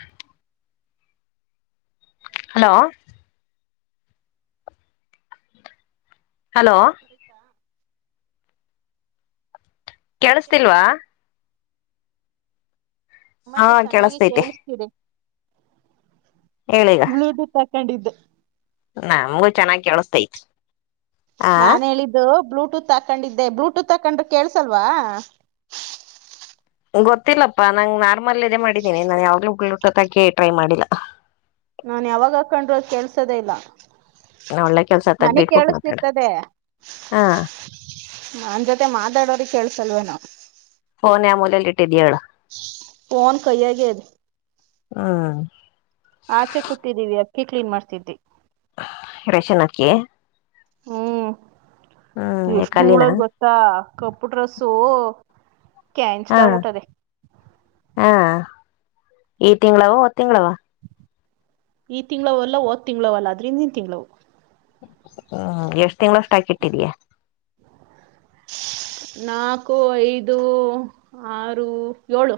ಹಮ್ [unintelligible] hello hello ಕೇಳಸ್ತಿಲ್ವಾ. ಹಾ ನಮಗೆ ಚೆನ್ನಾಗೆ ಕೇಳಸ್ತೈತೆ ಕೇಳಸ್ತಿದೆ. ಹೇಳೀಗ ಬ್ಲೂಟೂತ್ ಹಾಕೊಂಡಿದ್ದೆ. ನಮಗೂ ಚೆನ್ನಾಗ ಕೇಳಸ್ತೈತಿ. ಆ ನಾನ್ ಹೇಳಿದ್ದು ಬ್ಲೂ ಬ್ೂಟೂತ್ ಹಾಕೊಂಡಿದ್ದೆ ಬ್ಲೂಟೂತ್ ಹಾಕೊಂಡ್ರು ಕೇಳಸಲ್ವಾ ಗೊತ್ತಿಲ್ಲಪ್ಪಾ ನಂಗ್ ನಾರ್ಮಲ್ ಇದದೆ ಮಾಡಿದ್ದೀನಿ ನಾನನ್ ಯಾವಲೂ ಹುಳ ಹಟ್ಟತ್ ಹಾಕಿ ಟ್ರೈ ಮಾಡಿಲ್ಲ ನಾು ಯಾವಾಗ ಹ ಕಂಡ್ರೂ ಕೆಲ್ಸದೇ ಇಲ್ಲ ಒಳ್ಳೆ ಕೆಲ್ಸ ನನಗ್ ತೆಗ್ದಿಟ್ಬಿಟ್ಟು ಮಾತಾಡ ಕೇಳಸ್ತಿರ್ತದೆ ಹಾ ನನ್ ಜೊತೆ ಮಾತಾಡೋ್ರ ಕೇಳಸಲ್ವೇನು ಫೋನ್ ಯ ಮೂಲೆಯಲ್ಲಿ ಇಟ್ಟಿದ್ದೀ ಹೇಳ ಫೋನ್ ಕೆ ಗದ ಹ್ಮ್ ಆಚೆ ಕೂತಿದ್ದೀವಿ ಅಕ್ಕಿ ಕ್ಲೀನ್ ಮಾಡ್ತಿದಿದ್ದಿ ರಶನಕ್ಕೆ ಹ್ಮ್ ಎಷ್ಟ ಕಲ್ಲಿನ ಉೂಳದ್ ಗೊತ್ತಾ ಕಪ್ಪು ಡ್ರಸ್ಸು ಕ್ಯಾ ಇಂಚ ಹಾ ಕ ಊಟದೆ ಹಾ ಈ ತಿಂಗಳಾವ ಒ ತಿಂಗಳಾವ ಈ ತಿಂಗಳವಲ್ಲ ಹೋದ್ ತಿಂಗಳವಲ್ಲ ಅದ್ರಿಂದಿನ ತಿಂಗಳವು ಹ್ಮ್ ಎಷ್ಟ್ ತಿಂಗ್ಳಷ್ಟ ಹಾಕಿಟ್ಟಿದ್ಯಾ ನಾಕು ಐದು ಆರು ಏಳು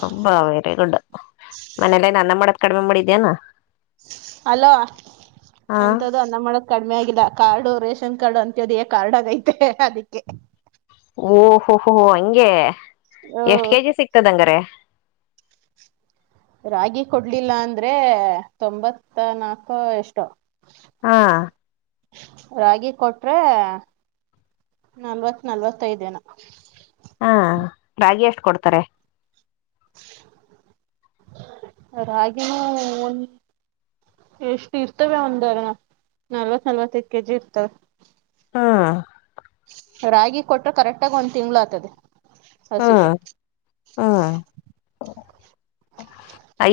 ಹಬ್ಬಾ ವೆರಿ ಗುಡ್ ಮನೇಲ್ಲೇ ನನ್ನ ಮಾಡದ ಕಡಿಮೆ ಮಾಡಿದ್ಯಾನ ಅಲೋ ಹಾ ಎಂತ್ದು ಅನ್ನ ಮಾಡಕ್ ಕಡಿಮೆ ಆಗಿಲ್ಲ ಕಾರ್ಡು ರೇಷನ್ ಕಾರ್ಡು ಅಂತದ ಕಾರ್ಡ್ ಆಗೈತೆ ಅದಿಕ್ಕೆ ಓಹೋಹೋಹ ಹಂಗೆ ಹ್ಮ್ ಎಷ್ಟ್ ಕೆಜಿ ಸಿಕ್ತದಂಗ್ರ ರಾಗಿ ಕೊಡ್ಲಿಲ್ಲ ಅಂದ್ರೆ ತೊಂಬತ್ತ ನಾಕು ಎಷ್ಟು ಹಾ ರಾಗಿ ಕೊಟ್ರೆ ನಲ್ವತ್ ನಲ್ವತ್ತೈದನ ಹಾ ರಾಗಿ ಎಷ್ಟು ಕೊಡ್ತಾರೆ ರಾಗಿನೂ ಒನ್ ಎಷ್ಟು ಇರ್ತವೆ ಒಂದ ನಲ್ವತ್ ನಲ್ವತ್ತೈದು ಕೆಜಿ ಇರ್ತವೆ ಹಾ ರಾಗಿ ಕೊಟ್ರೆ ಕರೆಕ್ಟಾಗಿ ಒಂದ್ ತಿಂಳ ಆಗ್ತದೆ ಹ್ಮ್ ಹಸಿಕ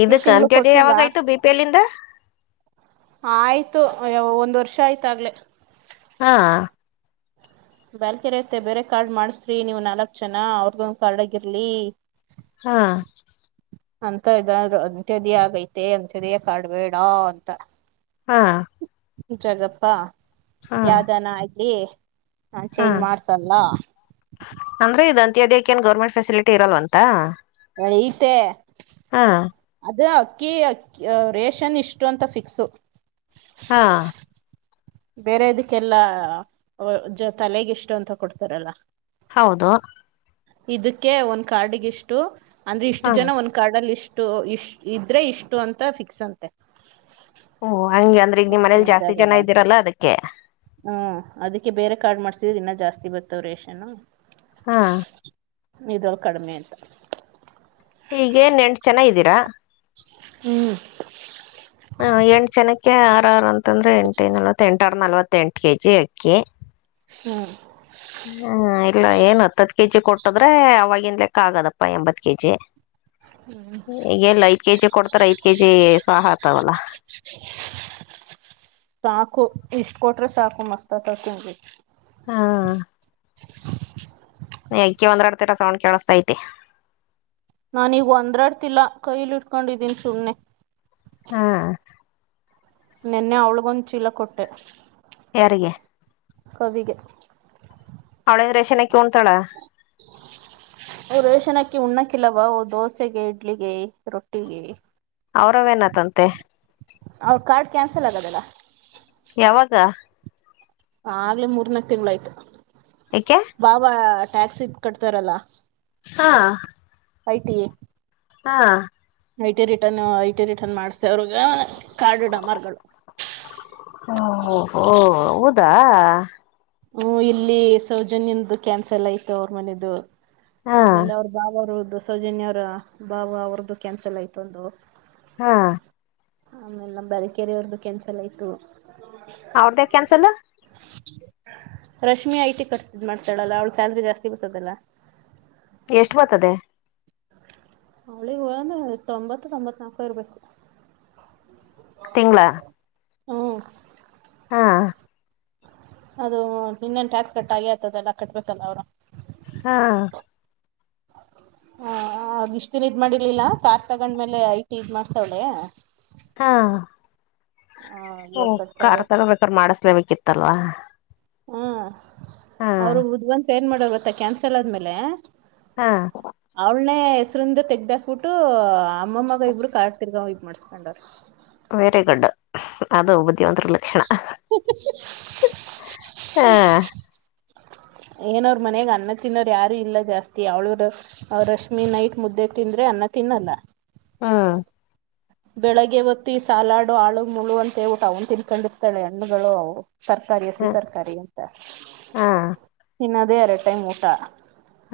ಇದಕ್ಕ ತಿಂಗ್ಳು ಅಂತ್ಯದ ಕೊಟ್ಟಿಲ್ಲ ಯಾವಾಗಯ್ತು ಬಿ ಪಿಲ್ಲಿಂದ ಹ ಆಯ್ತು ಒಂದ್ ವರ್ಷ ಆಯ್ತ ಆಾಗ್ಲೆೇ ಹಾ ಬ್ಯಾಲ್ಕೆರೆ ಐತೆ ಬೇರೆ ಕಾರ್ಡ್ ಮಾಡಸ್ರಿ ನೀವು್ ನಾಲ್ಕ್ ಜನ ಅವ್ರಗೊಂದ ಕಾರ್ಡ್ ಆಗಿರ್ಲಿ ಹಾ ಅಂತ ಇದಾದ್ರು ಅಂತ್ಯದಿ ಆಗೈತೆ ಅಂತ್ಯದಿಯ ಕಾಡ್ಬೇಡ ಅಂತ ಹಾ ಜಗಪ್ಪಾ ಹಾ ಯಾವ್ದನ ಆಗ್ಲಿ ಹಾ ಚೇಂಜ್ ಮಾಡ್ಸಲ್ಲ ಅತ್ಯದಿ ನ್ ಗೌರ್ಮೆಟ್ ಫೆಸಿಲಿಟಿರಲ್ ಅಂತ ತೆ ಅದು ಅಕ್ಕಿ ಅಕ್ಕಿ ರೇಷನ್ ಇಷ್ಟು ಅಂತ ಫಿಕ್ಸು ಹಾ ಬೇರೆ ಅದಕ್ಕೆಲ್ಲಾ ತಲೆಗೆಿಷ್ಟು ಅಂತ ಕೊಡ್ತಾರಲ್ಲ ಹೌದು ಇದಕ್ಕೆ ಒಂದ್ ಕಾರ್ಡ್ಗ ಇಷ್ಟು ಅಂದ್ರೆ ಇಷ್ಟು ಹಾ ಜನ ಒಂದ್ ಕಾರ್ಡ್ ಅಲ್ಲಿ ಇಷ್ಟು ಇಷ್ಟು ಇಷ್ಟ ಇದ್ರೆ ಇಷ್ಟು ಅಂತ ಫಿಕ್ಸ್ ಅಂತೆ ಓ ಹಂಗಗೆ ಅಂದ್ರೆ ಈಗ ನಿ್ ಮನೇಲಿ ಜಾಸ್ತಿ ಜನ ಇದ್ದೀರಲ್ಲಾ ಅದಕ್ಕೆ ಹ್ಮ ಅದಕ್ಕೆ ಬೇರೆ ಕಾರ್ಡ್ ಮಾಡ್ಸಿದ್ರೆ ಇನ್ನ ಜಾಸ್ತಿ ಬತಾವ್ ರೇಷನ್ ಹಾ ನೀದುೋ ಕಡಿಮೆಂತ ಹಗೇನ್ ನೆಂಟು ಜನ ಇದ್ದೀರಾ ಹ್ಮ್ ಅಕ್ಕಿ ಆರಾರು ಅಂತಂದ್ರೆ ಎಂಟ ನಲವತ್ತ ಎಂಟರ ನಲ್ವತ್ತೆಂಟು ಕೆಜಿ ಅಕ್ಕಿ ಹ್ಮ್ ಹ್ಮ್ ಇಲ್ಲ ಏನ್ ಹತ್ತತ್ ಕೆಜಿ ಕೊಟ್ಟದ್ರೆ ಅವವಾಗಿನ್ಲೆಕ್ಕ ಆಗದಪ್ಪ ಎಂಬತ್ ಕೆಜಿ ಈಗೆಲ್ಲ ಐದ್ ಕೆಜಿ ಕೊಡ್ತಾರ ಐದ್ ಕೆಜಿ ಸಾಕತವಲ್ಲ ಸಾಕು ಇಷ್ಟ ಕೊಟ್ರೆ ಸಾಕು ಮಸ್ತ್ ಆತತನ್ ಹಾ ಅಾಕ ಒಂದ್ ಎಡ್ ತರ ಸವಣ್ ಕೇಳಸ್ತತೆ ನಾನೀಗ ಅಂದ್ರಾಡ್ತಿಲ್ಲ ಕೈಲಿ ಇಟ್ಕೊಂಡಿದ್ದೀನಿ ಸುಮ್ಮ್ನೆ ಹಾ ನೆನ್ನೆ ಅವ್ಳಗೊಂದು ಚೀಲ ಕೊಟ್ಟೆ ಯಾರಿಗೆ ಕವಿಗೆ ಅವಳಂದ್ರೆಷನ ಕ ಉಂಟಾಳ ಶನಕಿ ಉಣ್ಣಕ್ಕಿಲ್ಲವಾ ದೋಸೆಗೆ ಇಡ್ಲಿಗೆ ರೊಟ್ಟಿಗೆ ಅವ್ರವೇನತಂತೆ ಅವ್ರ ಕಾರ್ಡ್ ಕ್ಯಾನ್ಸಲ್ ಆಗದಲ್ಲ ಯಾವಾಗ ಆಗ್ಲೆೇ ಮೂರ್ನಾಕ್ ತಿಂಳ ಆಯ್ತು ಏಕೆ ಬಾಬಾ ಟ್ಯಾಕ್ಸಿ ಕಟ್ತಾರಲ್ಲ ಹಾ ಐಟಿ ಹಾ I T return I T return ಮಾಡ್ಸತೆ ಅವ್ರಗ ಕಾರ್ಡ್ ಡಮಾರ್ಗಳು ಹಹೋ ಹೌದಾ ಹ್ಮ ಇಲ್ಲಿ ಸೌಜನ್ಯ್ದ ಕ್ಯಾನ್ಸಲ್ ಆಯ್ತು ಅವ್ರ ಮನೆದು ಹಾ ಆಮೇಲೆ ಅವ್ರ ಬಾವ ಅವ್ರದ್ದು ಸೌಜನ್ಯವರ ಬಾವ ಅವ್ರದ್ದು ಕ್ಯಾನ್ಸಲ್ ಆಯ್ತು ಒಂದು ಹಾ ಆಮೇಲೆ ಬರ ಕೆರೆಯವ್ರ್ದು ಕೆನ್ಸಲ್ ಆಯ್ತು ಅವರ್ದೇಕೆ cancel Rashmi I T course ಮಾಡ್ತಾಳಲ್ಲ ಅವಳು ಸ್ಯಾಲ್ರಿ ಜಾಸ್ತಿ ಬರ್ತದಲ್ಲ ಎಷ್ಟು ಬರ್ತದೆ ಅವಳಿಗೆ ಒಂದ ತೊಂಬತ್ತು ತೊಂಬತ್ ನಾಕ ಇರ್ಬೇಕು ತಿಂಗಳ ಹ್ಮ್ ಹಾ ಅದು ಇನ್ನನ್ ಟ್ಯಾಕ್ಸ್ ಕಟ್ಟಾಗೆ ಆತದೆಲ್ಲ ಕಟ್ಬೇಕಲ್ಲ ಅವರು ಹಾ ಹ ಇಷ್ಟತನ್ ಇದ್ ಮಾಡಿರ್ಲಿಲ್ಲ ಕಾರ್ ತಗೊಂಡ್ಮೇಲೆ ಐಟಿ ಇದ್ ಮಾಡ್ತಾವಳೆ ಹಾ ಹ ಹ್ಮ ಇವಾಗ ಕಾರ್ ಕಟ್ಟಾಗ ತಗೋಬೇಕ್ರ ಮಾಡಸ್ಲೇಬೇಕಿತ್ತಲ್ವಾ ಹ್ಮ ಹಾ ಅವರು ಬುದ್ಧಿವಂತ ಏನ್ ಮಾಡೋ ಬತ್ತ ಕ್ಯಾನ್ಸಲ್ ಆದ್ಮೇಲೆ ಹಾ ಒ ಹೆಸರಿಂದ ತೆಗ್ದಾಕ್ಬಿಟ್ಟು ಅಮ್ಮಮ್ಮಗ ಇಬ್ಬರು ಕಾಡ್ ತಿರ್ಗಾವ ಇದ ಮಾಡ್ಸ್ಕೊಂಡರು ವೆರಿ ಗುಡ್ಡ್ ಅದು ಉ ಒಂದರ ಲಕ್ಷಣ ಹಾ ಏನೋ ಅವರ ಮನಾಗ ಅನ್ನ ತಿನ್ನೋರು ಯಾರು ಇಲ್ಲ ಜಾಸ್ತಿ ಅವ್ಳವರ ರಶ್ಮಿ ನೈಟ್ ಮುದ್ದೆ ತಿಂದ್ರೆ ಅನ್ನ ತಿನ್ನಲ್ಲ ಹ್ಮ ಬೆಳಿಗ್ಗೆ ಹೊತ್ತು ಈ ಸಾಲಾಡು ಆಳು ಮುಳು ಅಂತೇ ಊಟ ಅವನು ತಿನ್ಕೊಂಡಿರ್ತಾಳೆ ಹಣ್ಣುಗಳು ಅವು ತರಕಾರಿ ಹಸಿ ಹ ತರಕಾರಿ ಅಂತ ಹಾ ಇನ್ನದೇ ಎರಡು ಟೈಮ್ ಊಟ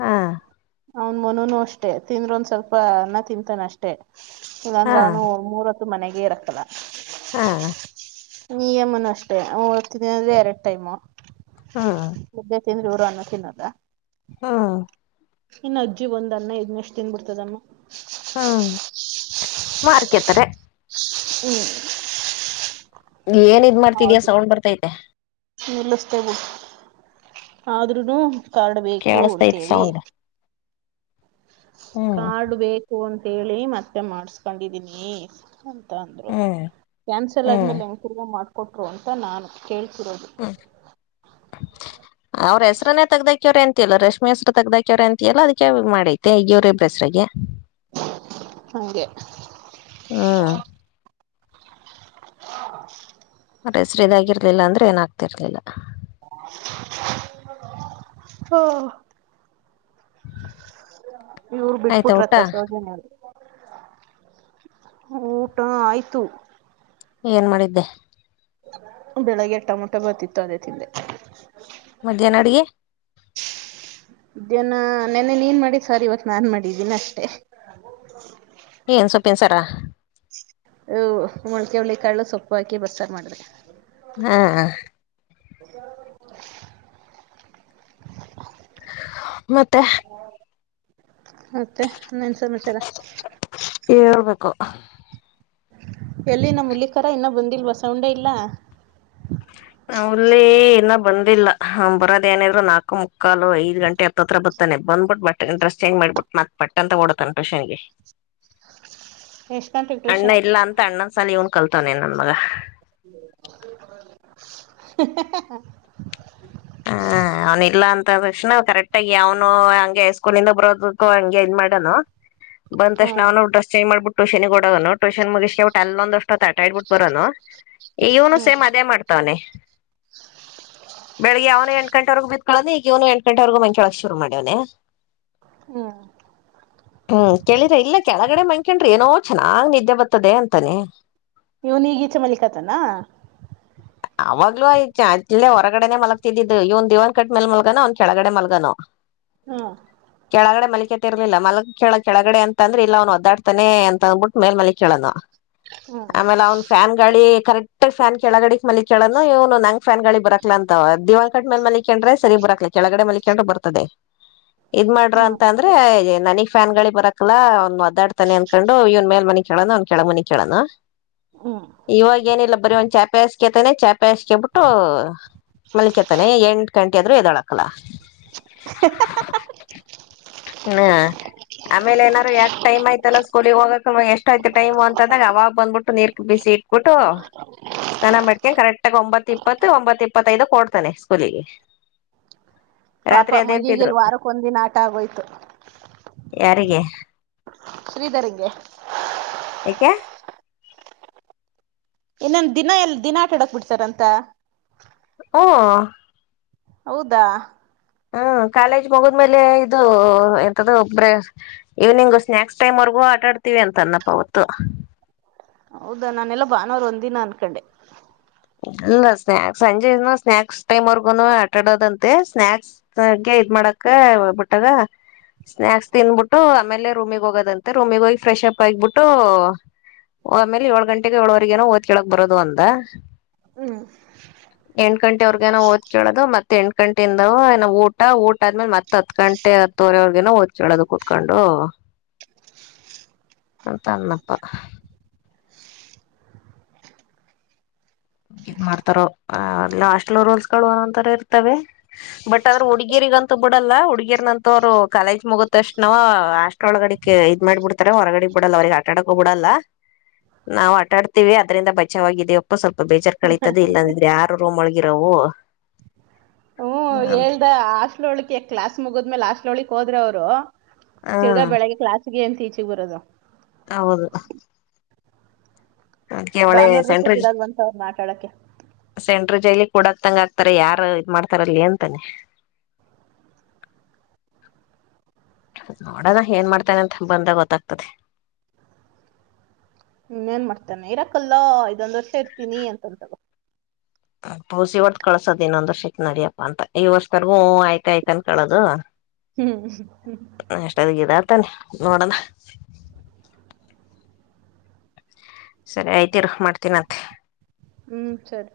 ಹಾ ಅವನ್ ಮನನು ಅಷ್ಟೇ ತಿಂದ್ರ ಒಂದ್ ಸ್ವಲ್ಪ ಅನ್ನ ತಿಂತಾನ ಅಷ್ಟೇ ಹಾ ಮೂವತ್ತು ಮನೆಗೆ ಇರಕ್ತಲ್ಲ ಹಾ ಎಮನ್ ಅಷ್ಟೇ ಓದ್ತೀನಿ ಅಂದ್ರೆ ಎರಡು ಟೈಮ್ ಹಾ ತಿಿಂದ್ರಿ ಊರು ಅನ್ನೋ ತಿನ್ನದ ಹಾ ಇನ್ನು ಅಜ್ಜಿ ಒಂದ ಅನ್ನ ಇದದ್ನಷ್ಟು ತಿಂದನ್ ಬಿಡ್ತದನ್ನು ಹ್ಮ್ ಮಾರ್ಕೇತಾರೆ ಏನ್ ಇದ್ ಮಾಡ್ತಿದಯಾ ಸೌಂಡ್ ಬರ್ತೈತೆ ನಿಲ್ಲಸ್ತೇವೆ ಆದ್ರೂನು ಕಾಡ್ಬೇಕು ಕೇಳಸ್ತೈತಿ ಅಂತೇಳಿ ಸೌಂಡ್ ಹ್ಮ್ ಕಾರ್ಡ್ ಬೇಕು ಅಂತ ಹೇಳಿ ಮತ್ತೆ ಮಾಡಸ್ಕೊಂಡಿದೀನಿ ಅಂದ್ರು ಹ್ಮ್ ಕ್ಯಾನ್ಸಲ್ ಹ್ಮ್ ಆದ್ಮೇಲೆ ಹೆಂಗ ತಿಗ ಮಾಡ್ಕೊಟ್ರು ಅಂತ ನಾನ್ ಕೇ ಹ್ಮ್ ಅವ್ರ ಹೆಸರನ್ನೇ ತಗ್ದ ಕ್ಯವರೆ ಎಂತಲ್ಲ ರಶ್ಮಿ ಹೆಸ್ರ ತಗ್ದಾಕ್ಯವರ ಎಂತ ಅಲ್ಲ ಅದಕ್ಕೆ ಮಾಡೈತೆ ಈಗಿಯವರಿಬ್ ಹೆಸ್ರಗೆ ಹೆ ಹ್ಮ್ ಹ ಹೆಸರು ಇದಾಗಿರ್ಲಿಲ್ಲ ಅಂದ್ರೆ ಏನಾಗ ಆ್ತರ್ಲಿಲ್ಲ ಹಓ ಇವ್ರ ಆಯ್ತಾ ಊಟ ಬಿಟ್ಬಿಟ್ರತ್ತ ಸೌಜನ್ಯಲ್ ಊಟ ಆಯ್ತು ಏನ್ ಮಾಡಿದ್ದೆ ಬೆಳಿಗ್ಗೆ ಟೊಮೊಟೊ ಬಾತ್ ಇತ್ತು ಅದೇ ತಿಂದೆ ಮಧ್ಯಾಹ್ನ ಅಡಿಗೆ ಇದ್ಯಾನ ನೆನ್ನ ನೀನ್ ಮಾಡಿದ ಸಾರ್ ಇವತ್ತು ನಾನ್ ಮಾಡಿದ್ದೀನಿ ಅಷ್ಟೆ ಏನ್ ಸೊಪ್ಪನ್ ಸಾ ರಾ ಅ ಮೊಳ್ಕೆ ಹಳಿ ಕಳ್ಳು ಸೊಪ್ಪು ಹಾಕಿ ಬರ್ಸಾರ್ ಮಾಡ್ರ ಹ್ಮ ಹ ಮತ್ತೆ ಮತ್ತೆ ನನ್ ಸಮಾಚಾರ ಹೇಳ್ಬೇಕು ಎಲ್ಲಿನ ಮುಲ್ಲಿಕರ ಇನ್ನೂ ಬಂದಿಲ್ ಬಸೌಂಡೇ ಇಲ್ಲ ನಲ್ಲೇ ಇ ಬಂದಿಲ್ಲ ಬರದೇನಿದ್ ನಲ್ಕು ಮುಕ್ಕಾಲು ಐದ ಗಂಟೆ ಹತ್ತತ್ರ ಬರ್ನೆ ಬ್ಬಿಟ್ಟ ಬಟ್ ಇಂಟ್ರೆಸ್ಟ್ ಚೇಂಗ್ ಮಾಡ್ಬಿಟ್ಟು ಮತ್ತತ್ ಪಟ್ಟ ಅಂತ ಓಡತಾನ ಟ್ಯೂಷನ್ಗೆ ಎಷ್ಟ್ ಗಂಟೆಗ್ ಅಣ್ಣ ಟ್ಯೂಷನ್ ಇಲ್ಲ ಅಂತ ಅಣ್ಣನ್ ಸಲ ಇವ್ನ್ ಕಲ್ತವನೇ ನನ್ ಮಗ [unintelligible] [inaudible] ಹ್ಮ ಅವನಲ್ಲಾ ಅಂತ ತಕ್ಷಣ ಕರೆಕ್ಟ್ ಆಗಿ ಅವಾವನು ಹಂಗೆ ಸ್ಕೂಲ್ಂದ ಬರೋದಕ್ಕೂ ಹಂಗೆ ಇನ್ ಮಾಡೋನು ಬಂದ ಹ್ಮ ತಕ್ಷ್ ನಾವ್ ಡ್ರಸ್ ಚಂಜ್ ಮಾಡ್ಬಿಟ್ಟು ಟೂಷನಿಗೆ ಕೊಡಗನು ಟೂನ್ ಮುಗ್ಕಿಟ್ಟ ಅಲ್ಲೊಂದಷ್ಟೊ ತಟ ಆ ಇಡ್ಬಿಟ್ಟ ಬರೋನು ಇವನು ಹ್ಮ್ ಸೇಮ್ ಅದೇ ಮಾಡ್ತವನೆೆ ಬೆಳಗ್ಗೆವನನೆ ಎಂಟಂಟೆರೆಗೂ ಬಿತ್ಕಳೊಂಡೆ ಈಗ ಇವನ ಎಂ ಗಂಟವರೆಗಂಚೊಳ ಶುರು ಮಾಡ್ಯವನೆ ಹ್ಮ್ ಹ್ಮ್ ಕೇಳ್ರ ಇಲ್ಲ ಕೆಳಗಡೆ ಮಂಕಂಡ್ರಿ ಏನೋ ಚೆನ್ನಾಗ್ ನಿದ್ದೆ ಬರ್ತದೆ ಅಂತಾನೆ ಇವನ ಈಗೀಚೆ ಮಲ್ಲಿಕತಾನ ಅವಾಗ್ಲೂಹೊರಗಡೆನೆ ಮಲಗ್ತಿದ್ದು ಇವನ್ ದಿವನ್ ಕಟ್ಲೆ ಮಲ್ಗಾನ ಒಂದ್ ಕೆಳಗಡೆ ಮಲ್ಗಾನ ಹ್ಮ ಕೆಳಗಡೆ ಮಲಿಕೆತಿರ್ಲಿಲ್ಲ ಮಲ್ಗ್ ಕೇಳೋ ಕೆಳಗಡೆ ಅಂತ ಅಂದ್ರೆ ಇಲ್ಲ ಅವನು ಒದಾಡ್ತಾನೆ ಅಂತಂದಬಿಟ್ಟು ಮೇಲ್ ಮಲಿ ಕೇಳೋ ಹ್ಮ್ ಆಮೇಲೆ ಅವ್ನ್ ಫ್ಯಾನ್ ಗಳಿ ಕರೆಕ್ಟ್ ಫ್ಯಾನ್ ಕೆಳಗಡೆಕ್ ಮ ಕೇಳನು ಇವನು ನಂಗ್ ಫ್ಯಾನ್ ಗಳಿ ಬರಾಕ್ಲ ಅಂತ ದಿವಾಕಟ್ ಮೇಲ್ ಮಲಕೊಂಡ್ರೆ ಸರಿ ಬರಕ್ಲ ಕೆಳಗಡೆ ಮಲಕೊಂಡ್ರೆ ಬರ್ತದೆ ಇದ್ ಮಾಡ್ರ ಹ್ಮ್ ಅಂತ ಅಂದ್ರೆ ನನಗ್ ಫ್ಯಾನ್ ಗಳಿ ಬರಕಲ್ಲ ಒ ಒದ್ದಾಡ್ತಾನೆ ಅಂದಕೊಂಡು ಇವನ್ ಮೇಲ್ ಮನೆ ಒಂದ್ ಕೆಳ ಮುನಿ ಕೇಳೋನು ಹ್ಮ್ ಇವಾಗ ಏನಿಲ್ಲ ಬರರಿ ಒಂದ್ ಚಾಪೆ ಹಸ್ಕೇತಾನನೆ ಚಾಪೆ ಬೇಸ್ಕಬಿಟ್ಟು ಮಲ್ಕತಾನೆ ಎಂಟು ಗಂಟೆ ಆದ್ರೂ ಎದಳಕಲ್ಲ [inaudible] ಹ್ಮ ಆಮೇಲೆ ಏನಾರು ಯಾಕ್ ಟೈಯತಲ್ಲ ಸ್ಕಲಲಿ ಹೋಗಕ್ ಎಷ್ಟ ಆಯ್ತ ಟೈಮ್ ಅಂದಾಗ ಅವಾಗ ಬಂದ್ಬಿಟ್ಟು ನೀರ್ ಬಿಸಿ ಇಟ್ಟುಬಿಟ್ಟು ಸ್ನಾನ ಮಾಡ್ಕ ಕರೆಕ್ಟ್ಗ ಒಂಬತ್ ಇಪ್ಪತ್ತು ಒಂಬತ್ ಇಪ್ಪತ್ತೈದು ಕೊಡ್ತಾನೆ ಸ್ಕೂಲಿಗೆ [inaudible] ಪಾಪ ಮಗಿಗಿಲ ಅದೇಂತಿದ್ರು ವಾರಕ್ಕ ಒಂದ ದಿನ ಆಟ ಆಗೋಯ್ತು ಯಾರಿಗೆ ಶ್ರೀಧರಗೆ ಏಕೆ ಇನ್ನೊಂದ ದಿನಾ ಎಲ್ ದಿನಾ ಆಟಾಡಕ್ ಬಿಡ್ಸರ್ ಅಂತ ಹ ಹೌದಾ ಹ್ಮ್ ಕಾಲೇಜ್ ಮುಗದ್್ಮೇಲೆ ಇದು ಎಂತ್ರ ಈವ್ನಿಂಗ್ ಸ್ನ್ಯಾಕ್ಸ್ ಟೈಮ್ ವರೆಗೂ ಆಟಾಡ್ತೀವಿ ಅಂತ ಅನ್ನಪ್ಪ ಅವತ್ತು ಹೌದಾ ನಾನೆಲ್ಲ ಭಾನವಾರ ಒಂದ ದಿನ ಅನ್ಕೊಂಡೆ ಇಲ್ಲ ಸ್ಯಕ್ ಸಂಜೆ ಸ್ನಾಕ್ಸ್ ಟೈಮ್ ವರ್ಗೂನು ಆಟ ಆಡೋದಂತೆ ಸ್ನಾಯಕ್ಸ್ಗೆ ಇದ ಮಾಡ ಮಕ್ಕ ಬಿಟ್ಟಗ ಸ್ನಾಯಕ್ಸ್ ತಿನ್ಬಿಟ್ಟು ಆಮೇಲೆ ರೂಮಿಗ್ ಹೋಗೋದಂತೆ ರೂಮಿಿಗೆ ಹೋಗಿ ಫ್ರೆಶ್ ಅಪ್ ಆಗಿಬಿಟ್ಟು ಆಮೇಲೆ ಏಳ ಗಂಟೆಗೆ ಏಳವರೆಗ ನೋ ಓದ್ ಕೇಳಕ್ ಬರೋದು ಅಂದ ಹ್ಮ್ ಏನ್ಕಂ ಅವ್ರಗೇನೋ ಓದ್ ಕೇಳೋದು ಮತ್ತತ್ ಎಂಟು ಗಂಟೆಯಿಂದ ಏ ಊಟ ಊಟ ಆದ್ಮೇಲೆ ಮತ್ ಹತ್ ಗಂಟೆ ಹತ್ತವ್ರ ಅವ್ರಿಗೆ ನ ಓದ್ಳೋದು ಕುತ್ಕೊಂಡು ತಂದಪ್ಪ ಇದ್ ಮಾಡ್ತಾರೋ ಅಸ್ಟ್ಲ್ ರೋಲ್ಸ್ಗಳು ಅರ ಇರ್ತವೆ ಬಟ್ ಅದ್ರ ಹುಡುಗಿರಿ ಈಗಂತೂ ಬಿಡಲ್ಲ ಹುಡ್ಗಿರ್ನಂತು ಅವ್ರು ಕಾಲೇಜ್ ಮುಗತಷ್ಟ ನವ ಆಸ್ ಒಳಗಡೆ ಇದ್ ಮಾಡಿ ಬಿಡ್ತಾರೆ ಹೊರಗಡೆ ಬಿಡಲ್ಲ ಅವ್ರರಿಗೆ ಆಟಾಡಕೂ ಬಿಡಲ್ಲ ನಾವು ಆಟಾಡ್ತೀವಿ ಅದ್ರಂದ ಬಚಾವಾಗಿದೆ ಒಪ್ಪ ಸ್ವಲ್ಪ ಸ್ ಬೇಜಾರ್ ಕಳಿತದ ಇಲ್ಲಂದಿದ್ರೆ ಯಾರ ರೂಮ್ ಒಳಗಿರವು ಹ್ಮ್ ಕೇಳ್ದ ಹಾಸ್ಟ್ಲ್ ಹೋಳಿಕ್ಕೆ ಕ್ಲಾಸ್ ಮುಗಿದ್ಮೇಲೆ ಹಾಸ್ಟ್ಲ ಹೋಳಿಕ್ ಹೋದ್ರೆ ಅವರು ತಿರುಗಾ ಬೆಳಿಗ್ಗೆ ಕ್ಲಾಸ್ ಎಂತ ಚಿಗುರದ ಹೌದು ಅದಕ್ಕೆ ಒಳೆ ಭಾನುವಾರದೊತ್ತು ಸೆಂಟ್ರ ಬಿಡಲ್ವಂತ ಅವ್ರನ್ನ ಆಟ ಆಡಕ್ಕೆ ಸೆಂಟ ಜೈಲಿ ಕೂಡಕ್ ತಂಗ ಆಕ್ತಾರ ಯಾರ ಇದ ಮಾಡ್ತಾರಲ್ಲಿ ಅಂತಾನೆ [inaudible] [unintelligible] ನೋಡಣ ಏನ್ ಮಾಡ್ತೇನೆ ಅಂತ ಬಂದಾಗ ಗೊತ್ತಾಗ್ತದೆ ಹ ಏನ್ ಮಾಡ್ತೇನೆ ಇರಕಲ್ಲ ಇದೊಂದ್ ವರ್ಷ ಇರ್ತೀನಿ ಅಂತಂತದ ಹಸ ಹೊ್ದ ಕಳ್ಸದ್ ಇನ್ನೊಂದ ವರ್ಷಕ್ಕೆ ನಡಿಯಪ್ಪ ಅಂತ ಈ ವರ್ಷದರ್ಗೂ ಆಯ್ತಾಯಯ್ತ ಅನ್ ಕೇಳೋದು ಹ್ಮ್ ಹ್ಮ್ ತ್ತ ನೋಡಣ ಸರಿ ಆಯ್ತಿರ ಮಾಡ್ತೀನಂತೆ ಹ್ಮ್ ಸರಿ